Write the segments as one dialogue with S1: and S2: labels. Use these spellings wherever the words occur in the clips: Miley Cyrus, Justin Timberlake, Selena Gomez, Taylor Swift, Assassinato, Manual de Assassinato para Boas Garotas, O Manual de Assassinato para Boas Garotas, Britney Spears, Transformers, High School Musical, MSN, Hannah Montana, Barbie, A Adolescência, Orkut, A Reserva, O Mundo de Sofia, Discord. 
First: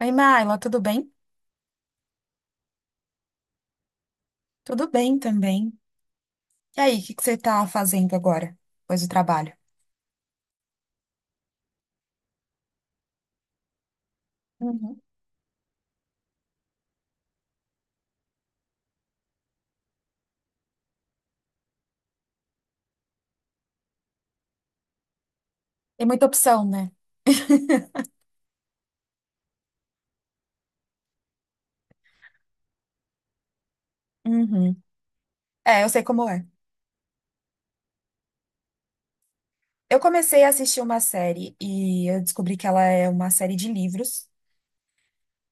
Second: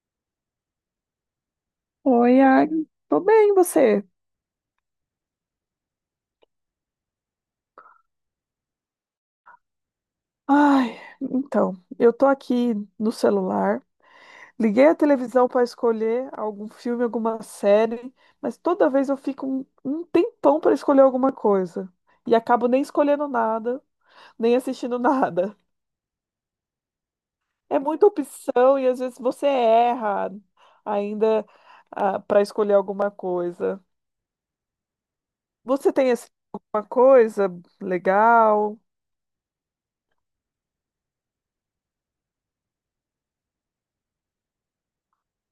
S1: Oi, Maila, tudo bem?
S2: Oi, Agnes. Tô bem, e você?
S1: Tudo bem também. E aí, o que que você tá fazendo agora, depois do trabalho?
S2: Ai, então, eu tô aqui no celular. Liguei a
S1: Uhum.
S2: televisão para escolher algum filme, alguma série, mas toda vez eu fico um tempão para escolher alguma coisa. E acabo nem escolhendo nada, nem assistindo nada.
S1: Tem muita opção, né?
S2: É muita opção e às vezes você erra ainda para escolher alguma coisa.
S1: Uhum. É, eu
S2: Você
S1: sei
S2: tem
S1: como
S2: assim,
S1: é.
S2: alguma coisa legal?
S1: Eu comecei a assistir uma série e eu descobri que ela é uma série de livros.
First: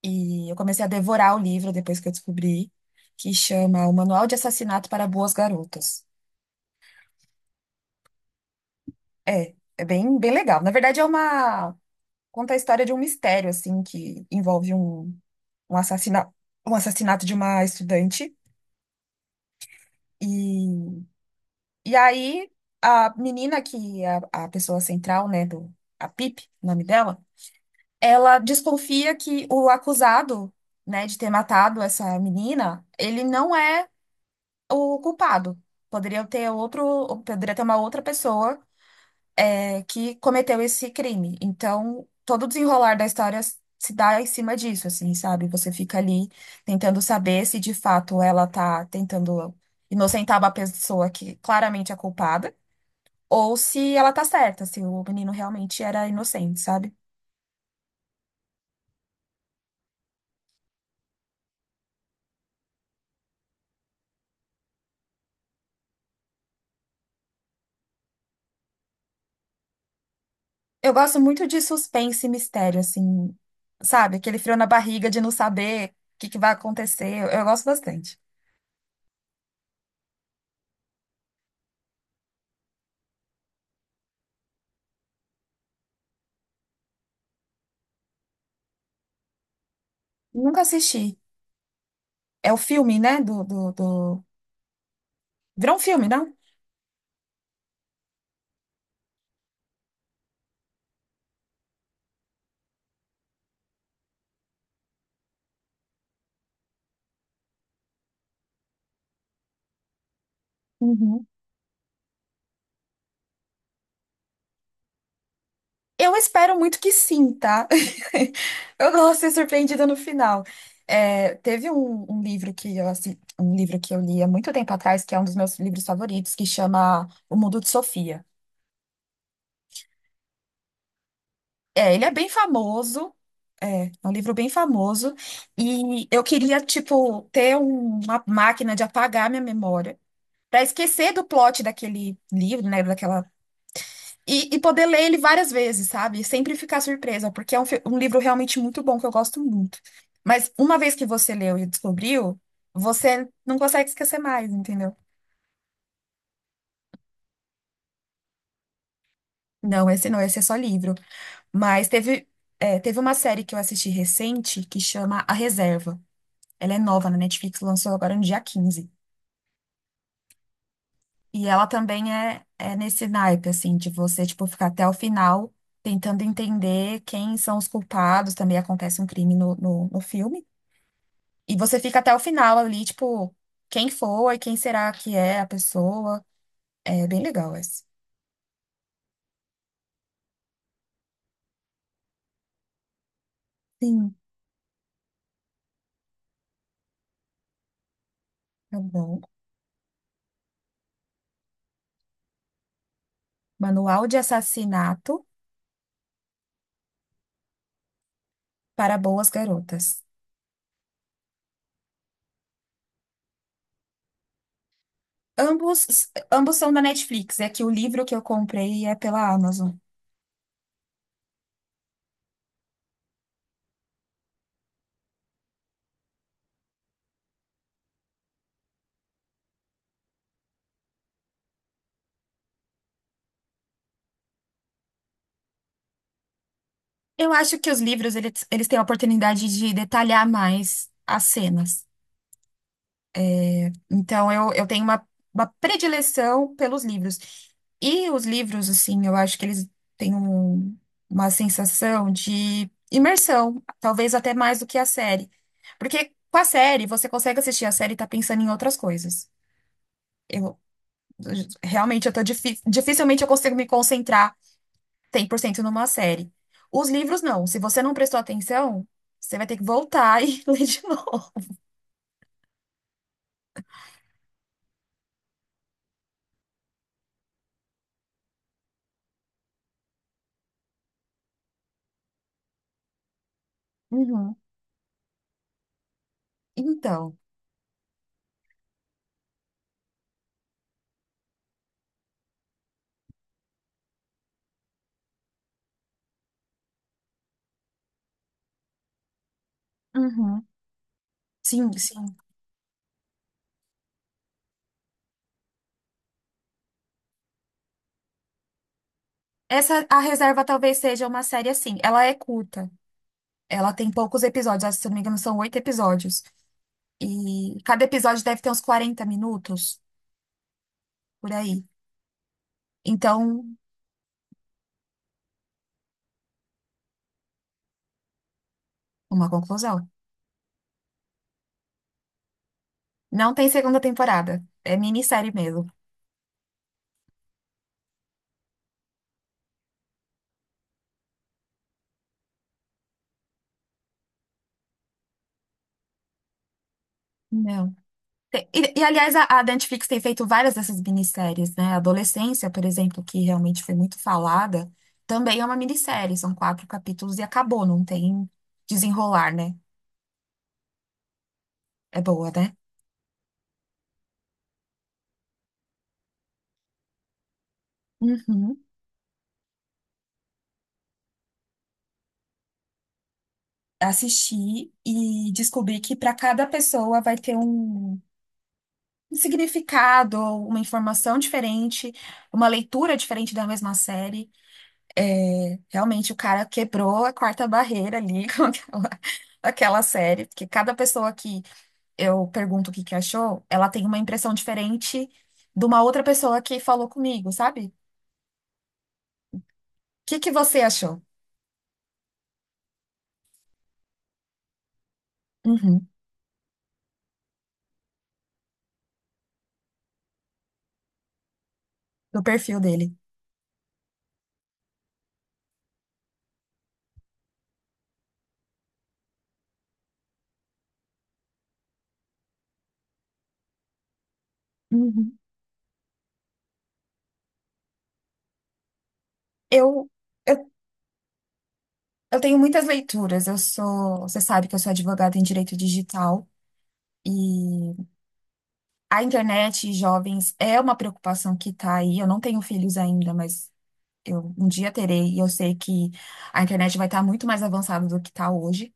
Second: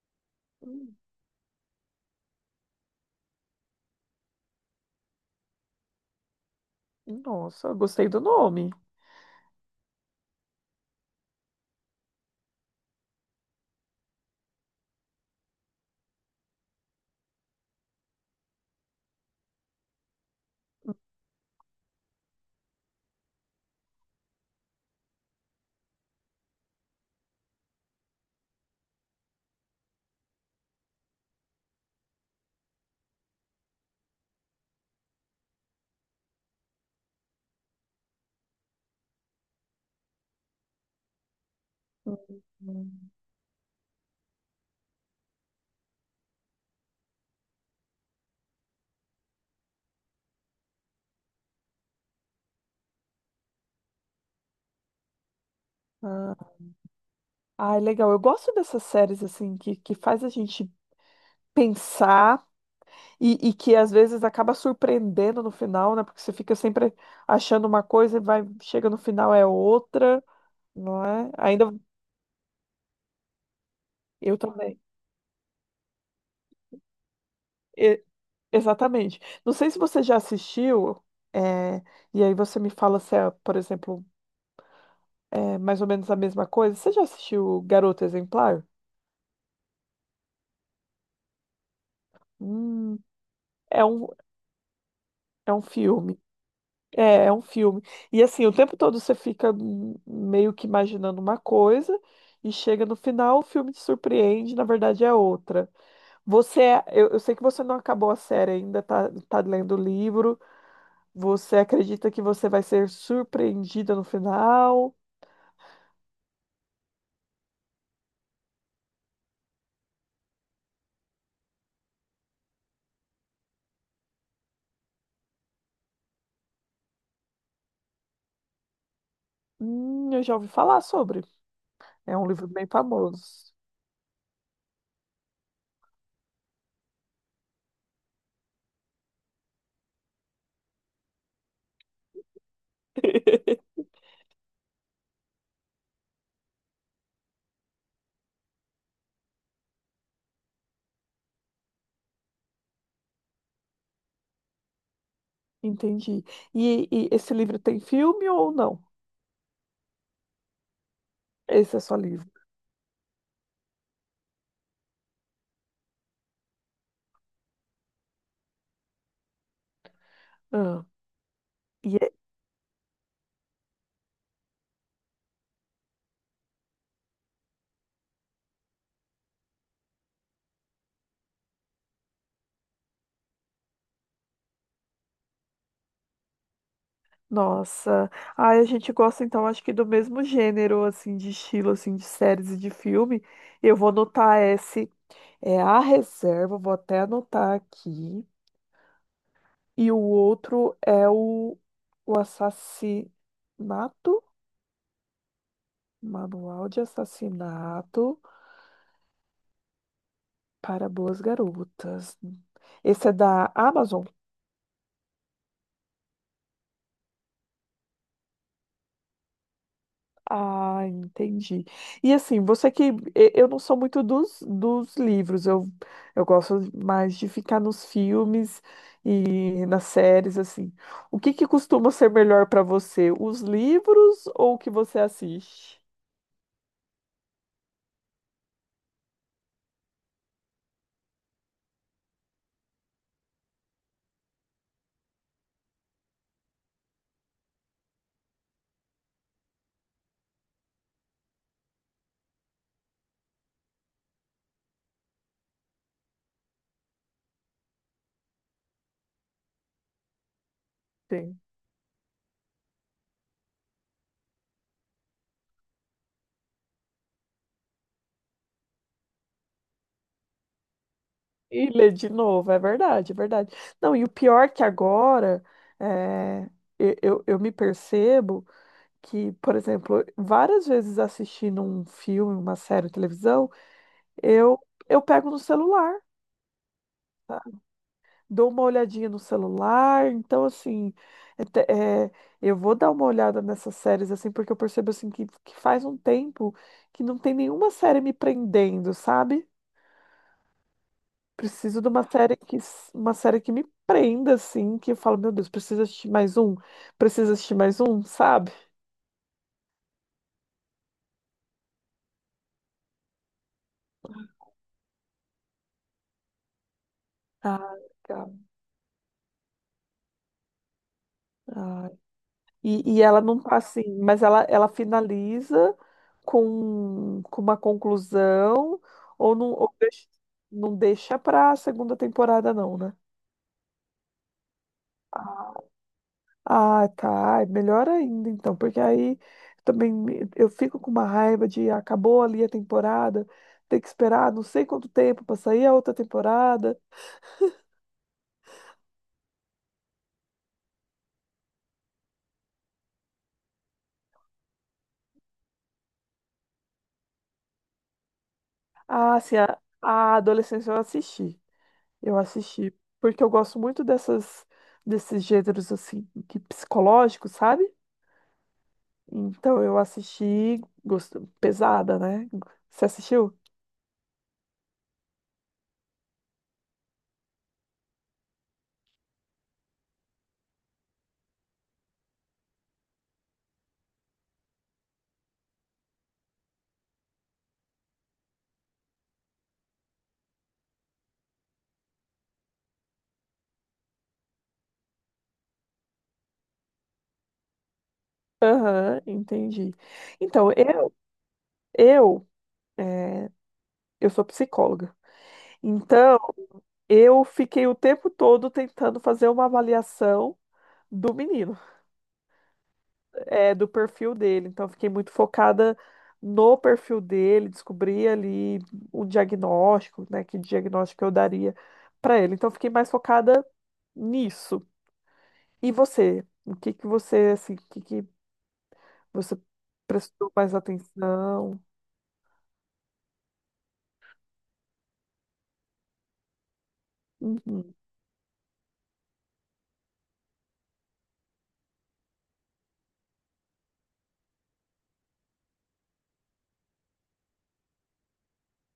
S1: E eu comecei a
S2: Hum.
S1: devorar o livro depois que eu descobri, que chama O Manual de Assassinato para Boas Garotas.
S2: Nossa, gostei do nome.
S1: É, é bem, bem legal. Na verdade, conta a história de um mistério, assim, que envolve um assassinato, um assassinato de uma estudante. E E aí, a menina que é a pessoa central, né, a Pip, o nome dela, ela desconfia que o acusado, né, de ter matado essa menina, ele não é o culpado. Poderia ter outro, poderia ter uma outra pessoa, é, que cometeu esse crime. Então, todo o desenrolar da
S2: Hum.
S1: história se dá em cima disso, assim, sabe? Você fica ali tentando saber se de fato ela tá tentando inocentar uma pessoa que claramente é culpada ou se ela tá certa, se o menino realmente era
S2: Ah,
S1: inocente, sabe?
S2: ai, legal. Eu gosto dessas séries assim que faz a gente pensar e que às vezes acaba surpreendendo no final, né? Porque você fica sempre achando uma coisa e vai, chega no final é outra,
S1: Eu
S2: não
S1: gosto
S2: é?
S1: muito de
S2: Ainda
S1: suspense e mistério, assim, sabe?
S2: eu
S1: Aquele frio na
S2: também.
S1: barriga de não saber o que que vai acontecer. Eu gosto
S2: E-
S1: bastante.
S2: Exatamente. Não sei se você já assistiu, é, e aí você me fala se é, por exemplo, é mais ou menos a mesma coisa. Você já assistiu Garota Exemplar?
S1: Nunca assisti. É o filme,
S2: Hum,
S1: né? Do, do,
S2: é um,
S1: do...
S2: é um
S1: Virou um filme,
S2: filme.
S1: não?
S2: É, é um filme. E assim, o tempo todo você fica meio que imaginando uma coisa e chega no final, o filme te surpreende, na verdade é outra. Eu sei que você não acabou a série ainda, tá, tá lendo o livro.
S1: Uhum.
S2: Você acredita que você vai ser surpreendida no final?
S1: Eu espero muito que sim, tá? Eu gosto de ser surpreendida no final. É, teve um, um livro que eu assi- um livro que eu li há muito tempo atrás, que é um dos meus livros favoritos, que chama O Mundo de Sofia.
S2: Eu já ouvi falar sobre.
S1: É, ele é
S2: É um
S1: bem
S2: livro bem
S1: famoso,
S2: famoso.
S1: é um livro bem famoso, e eu queria, tipo, ter uma máquina de apagar minha memória, para esquecer do plot daquele livro, né, daquela. E poder ler ele várias vezes, sabe? Sempre ficar surpresa, porque é um livro realmente muito bom, que eu gosto muito. Mas uma vez que você leu e descobriu, você não consegue esquecer mais, entendeu?
S2: Entendi. E esse livro tem filme ou não?
S1: Não, esse não, esse é só livro.
S2: Esse é
S1: Mas
S2: só
S1: teve,
S2: livro.
S1: teve uma série que eu assisti recente que chama A Reserva. Ela é nova na Netflix, lançou agora no dia 15.
S2: Ah.
S1: E ela
S2: E
S1: também é nesse naipe, assim, de você, tipo, ficar até o final tentando entender quem são os culpados. Também acontece um crime no filme. E você fica até o final ali, tipo, quem foi, quem será que é a pessoa. É bem legal esse.
S2: nossa, ai, a gente gosta então, acho que do mesmo gênero, assim, de estilo, assim, de séries e de filme. Eu vou
S1: Sim,
S2: anotar esse, é A Reserva, vou até anotar aqui.
S1: tá bom.
S2: E o outro é o
S1: Manual de
S2: Assassinato,
S1: Assassinato
S2: Manual de Assassinato
S1: para Boas Garotas.
S2: para Boas Garotas. Esse é da Amazon?
S1: Ambos, ambos são da Netflix, é que o livro que eu comprei é pela Amazon.
S2: Ah, entendi. E assim, Eu não sou muito dos livros, eu gosto mais de ficar nos filmes e nas séries, assim. O que que costuma ser melhor para você, os livros ou o que você assiste?
S1: Eu acho que os livros, eles têm a oportunidade de detalhar mais as cenas. Então, eu tenho uma predileção pelos livros. E os livros, assim, eu acho que eles têm uma sensação de imersão, talvez até mais do que a série. Porque com a série, você consegue assistir a série e tá pensando em outras coisas. Eu,
S2: Sim.
S1: realmente, dificilmente eu consigo me concentrar 100% numa série. Os livros, não. Se você não prestou atenção, você vai ter que voltar e ler de novo.
S2: E ler de novo, é verdade, é verdade. Não, e o pior é que agora é, eu, eu me percebo que, por exemplo, várias vezes assistindo um filme, uma série, televisão,
S1: Uhum.
S2: Eu, eu pego no celular,
S1: Então.
S2: tá? Dou uma olhadinha no celular, então assim, é te- é, eu vou dar uma olhada nessas séries assim, porque eu percebo assim que faz um tempo que não tem nenhuma série me prendendo, sabe?
S1: Uhum. Sim,
S2: Preciso de uma
S1: sim.
S2: série uma série que me prenda assim, que eu falo, meu Deus, preciso assistir mais um, preciso assistir mais um, sabe?
S1: Essa, A Reserva talvez seja uma série assim. Ela é curta. Ela tem poucos episódios. Acho que, se não me engano, são oito episódios. E
S2: Ah,
S1: cada episódio
S2: legal.
S1: deve ter uns 40 minutos, por aí.
S2: Ah, e ela não
S1: Então,
S2: tá assim, mas ela finaliza com uma conclusão,
S1: uma
S2: ou não, ou
S1: conclusão.
S2: deixa, não deixa pra segunda temporada, não, né?
S1: Não tem segunda temporada. É minissérie
S2: Ah,
S1: mesmo.
S2: ah, tá. É melhor ainda, então, porque aí eu fico com uma raiva de acabou ali a temporada, ter que esperar não sei quanto tempo pra sair a outra temporada.
S1: Não. E, aliás, a Netflix tem feito várias dessas minisséries, né? A Adolescência, por exemplo, que realmente foi muito falada, também é uma minissérie. São quatro capítulos e acabou. Não tem
S2: Ah,
S1: desenrolar,
S2: assim,
S1: né?
S2: a adolescência eu assisti.
S1: É
S2: Eu
S1: boa, né?
S2: assisti, porque eu gosto muito dessas desses gêneros assim, que psicológicos, sabe?
S1: Uhum.
S2: Então eu assisti, gosto, pesada, né? Você assistiu?
S1: Assistir e descobrir que para cada pessoa vai ter um significado, uma informação diferente, uma leitura diferente da mesma série. É, realmente, o cara quebrou a quarta barreira ali com aquela série, porque cada pessoa que eu pergunto o que que achou, ela tem uma impressão diferente de uma outra pessoa que falou comigo, sabe? O
S2: Aham, entendi.
S1: que que
S2: Então,
S1: você
S2: eu
S1: achou?
S2: eu é, eu sou psicóloga.
S1: Uhum,
S2: Então, eu fiquei o tempo todo tentando fazer uma avaliação do menino.
S1: do perfil dele.
S2: É, do perfil dele. Então, eu fiquei muito focada no perfil dele, descobri ali o diagnóstico, né? Que diagnóstico eu daria para ele. Então, eu fiquei mais focada nisso.
S1: Uhum.
S2: E você? O que que você, assim, o que que você
S1: Eu.
S2: prestou
S1: eu
S2: mais atenção?
S1: Eu tenho muitas leituras. Eu sou, você sabe que eu sou advogada em direito digital e
S2: Uhum.
S1: a internet e jovens é uma preocupação que está aí. Eu não tenho filhos ainda, mas eu um dia terei e eu sei que a internet vai estar muito mais avançada do que está hoje.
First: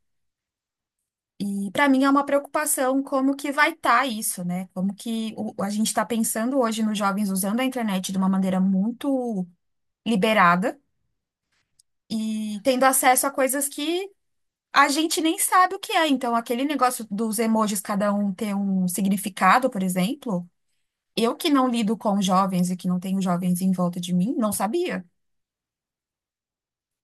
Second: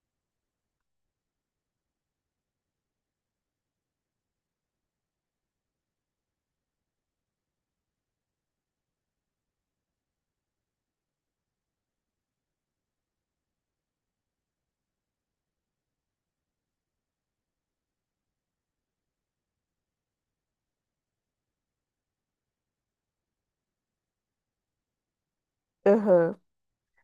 S1: E para mim é uma preocupação como que vai estar isso, né? Como que a gente está pensando hoje nos jovens usando a internet de uma maneira muito liberada e tendo acesso a coisas que a gente nem sabe o que é, então aquele negócio dos emojis cada um ter um significado, por exemplo, eu que não lido com jovens e que não tenho jovens em volta de mim, não sabia.
S2: Aham.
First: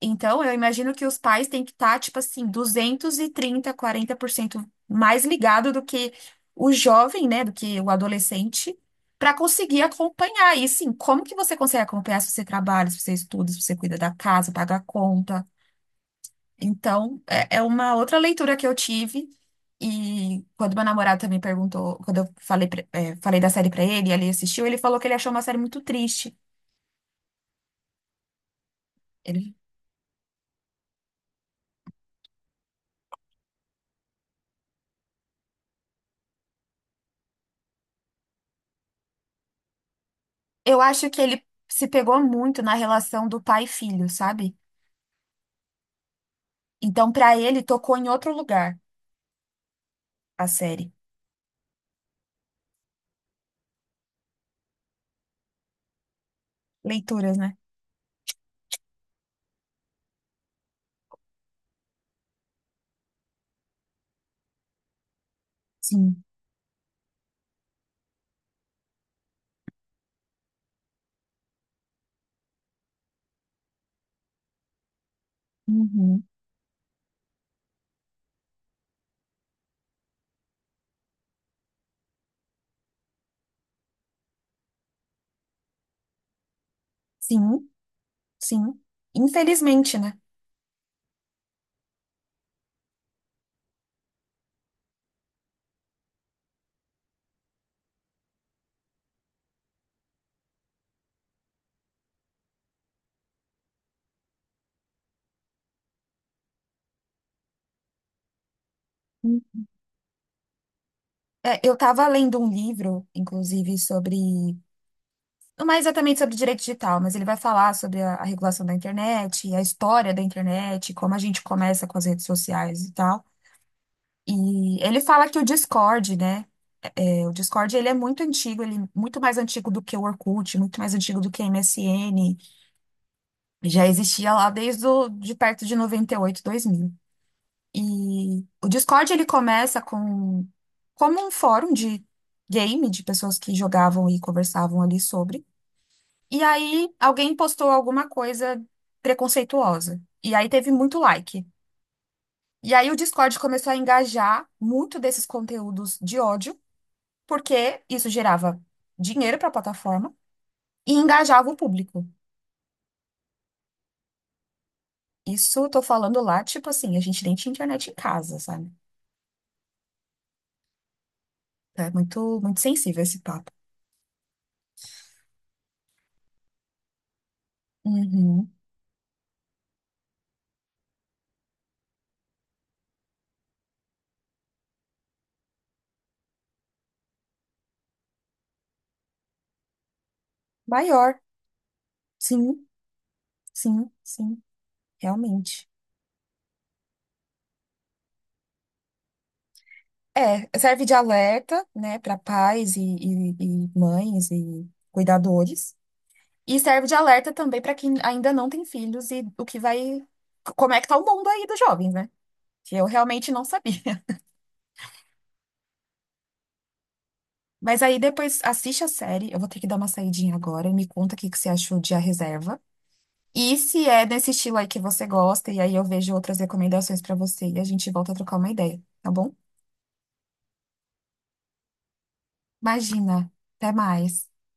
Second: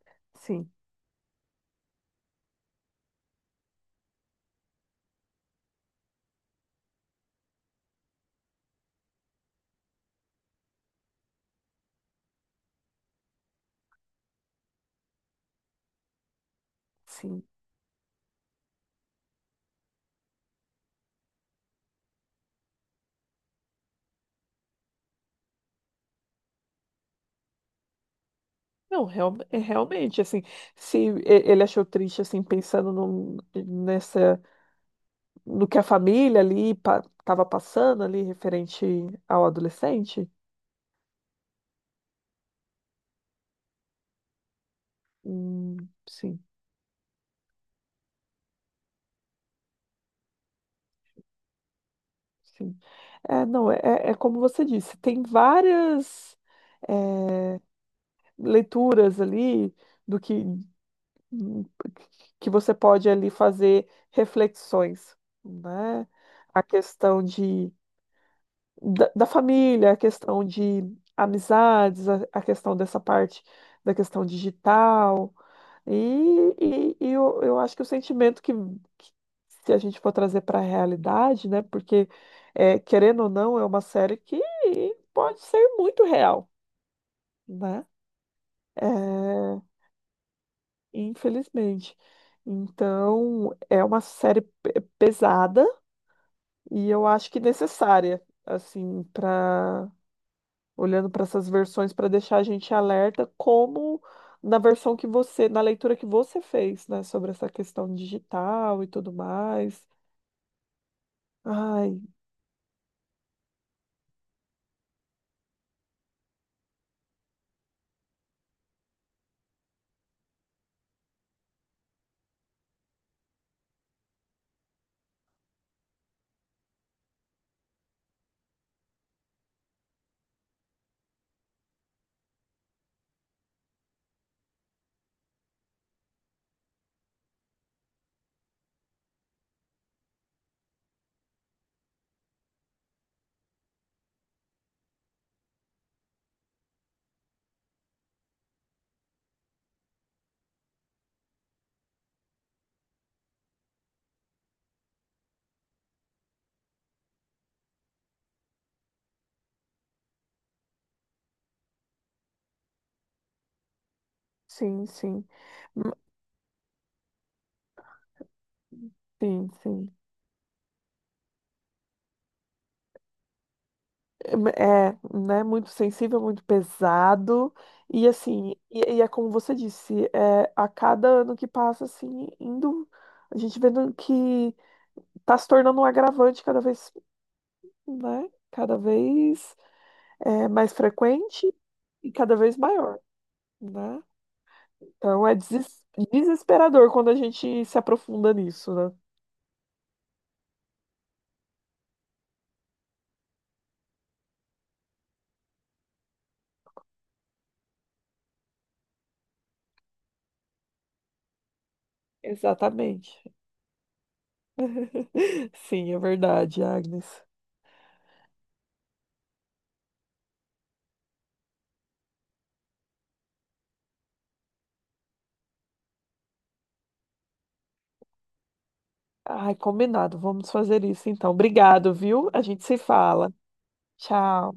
S1: Então eu
S2: Sim,
S1: imagino que os pais têm que estar, tipo assim, 230, 40% mais ligado do que o jovem, né, do que o adolescente, para conseguir acompanhar. E sim, como que você consegue acompanhar se você trabalha, se você estuda, se você cuida da casa, paga a conta? Então,
S2: sim.
S1: é uma outra leitura que eu tive. E quando meu namorado também perguntou, quando eu falei, falei da série pra ele, e ele assistiu, ele falou que ele achou uma série muito triste.
S2: Não, real-
S1: Ele-
S2: É realmente, assim, se e- ele achou triste, assim, pensando num- nessa no que a família ali estava passando ali referente ao adolescente?
S1: eu acho que ele se pegou muito na relação do pai e filho, sabe?
S2: Hum, sim,
S1: Então, pra ele, tocou em outro lugar a série.
S2: sim. É, não, é como você disse, tem várias
S1: Leituras, né?
S2: leituras ali do que você pode ali fazer reflexões, né?
S1: Sim.
S2: A questão de da família, a questão de amizades, a questão dessa parte da questão digital. E,
S1: Uhum.
S2: e eu acho que o sentimento que se a gente for trazer para a realidade, né? Porque, é, querendo ou não, é uma série que pode ser muito real,
S1: Sim,
S2: né?
S1: sim.
S2: É,
S1: Infelizmente, né?
S2: infelizmente. Então, é uma série pesada e eu acho que necessária, assim, para olhando para essas versões para deixar a gente alerta, como na versão que você, na leitura que você fez, né, sobre essa questão digital e tudo
S1: Hum.
S2: mais.
S1: É, eu
S2: Ai,
S1: tava lendo um livro, inclusive, sobre. Não é exatamente sobre direito digital, mas ele vai falar sobre a regulação da internet, a história da internet, como a gente começa com as redes sociais e tal. E ele fala que o Discord, né? É, o Discord ele é muito antigo, ele é muito mais antigo do que o Orkut, muito mais antigo do que MSN. Já existia lá desde de perto de noventa e oito 2000. E o Discord ele começa como um fórum de game de pessoas que jogavam e conversavam ali sobre. E aí alguém postou alguma coisa preconceituosa. E aí teve muito like. E aí o Discord começou a engajar muito desses conteúdos de ódio, porque isso gerava dinheiro para a plataforma e engajava o público.
S2: sim, sim.
S1: Isso eu tô
S2: M-.
S1: falando lá, tipo assim, a gente nem tinha internet em casa, sabe?
S2: Sim, sim.
S1: É muito, muito sensível esse papo.
S2: É, né, muito sensível, muito pesado. E
S1: Uhum.
S2: assim, e, e é como você disse, é, a cada ano que passa, assim, indo, a gente vendo que tá se tornando um agravante cada vez, né, cada vez é, mais
S1: Maior.
S2: frequente e cada vez
S1: Sim,
S2: maior.
S1: sim,
S2: Né?
S1: sim,
S2: Então é
S1: realmente.
S2: deses- desesperador quando a gente se aprofunda nisso, né?
S1: É, serve de alerta, né, para pais e mães e cuidadores. E serve de alerta também para quem ainda não tem filhos e o que vai. Como é que tá o mundo aí dos jovens, né? Que eu
S2: Exatamente.
S1: realmente não sabia.
S2: Sim, é verdade, Agnes.
S1: Mas aí depois assiste a série. Eu vou ter que dar uma saidinha agora. Me conta o que que você achou de A Reserva. E se é desse estilo aí que você gosta, e aí eu vejo outras recomendações para você e a gente volta a trocar uma ideia, tá bom?
S2: Ai, combinado. Vamos fazer isso então. Obrigado, viu? A gente se
S1: Imagina.
S2: fala.
S1: Até mais.
S2: Tchau.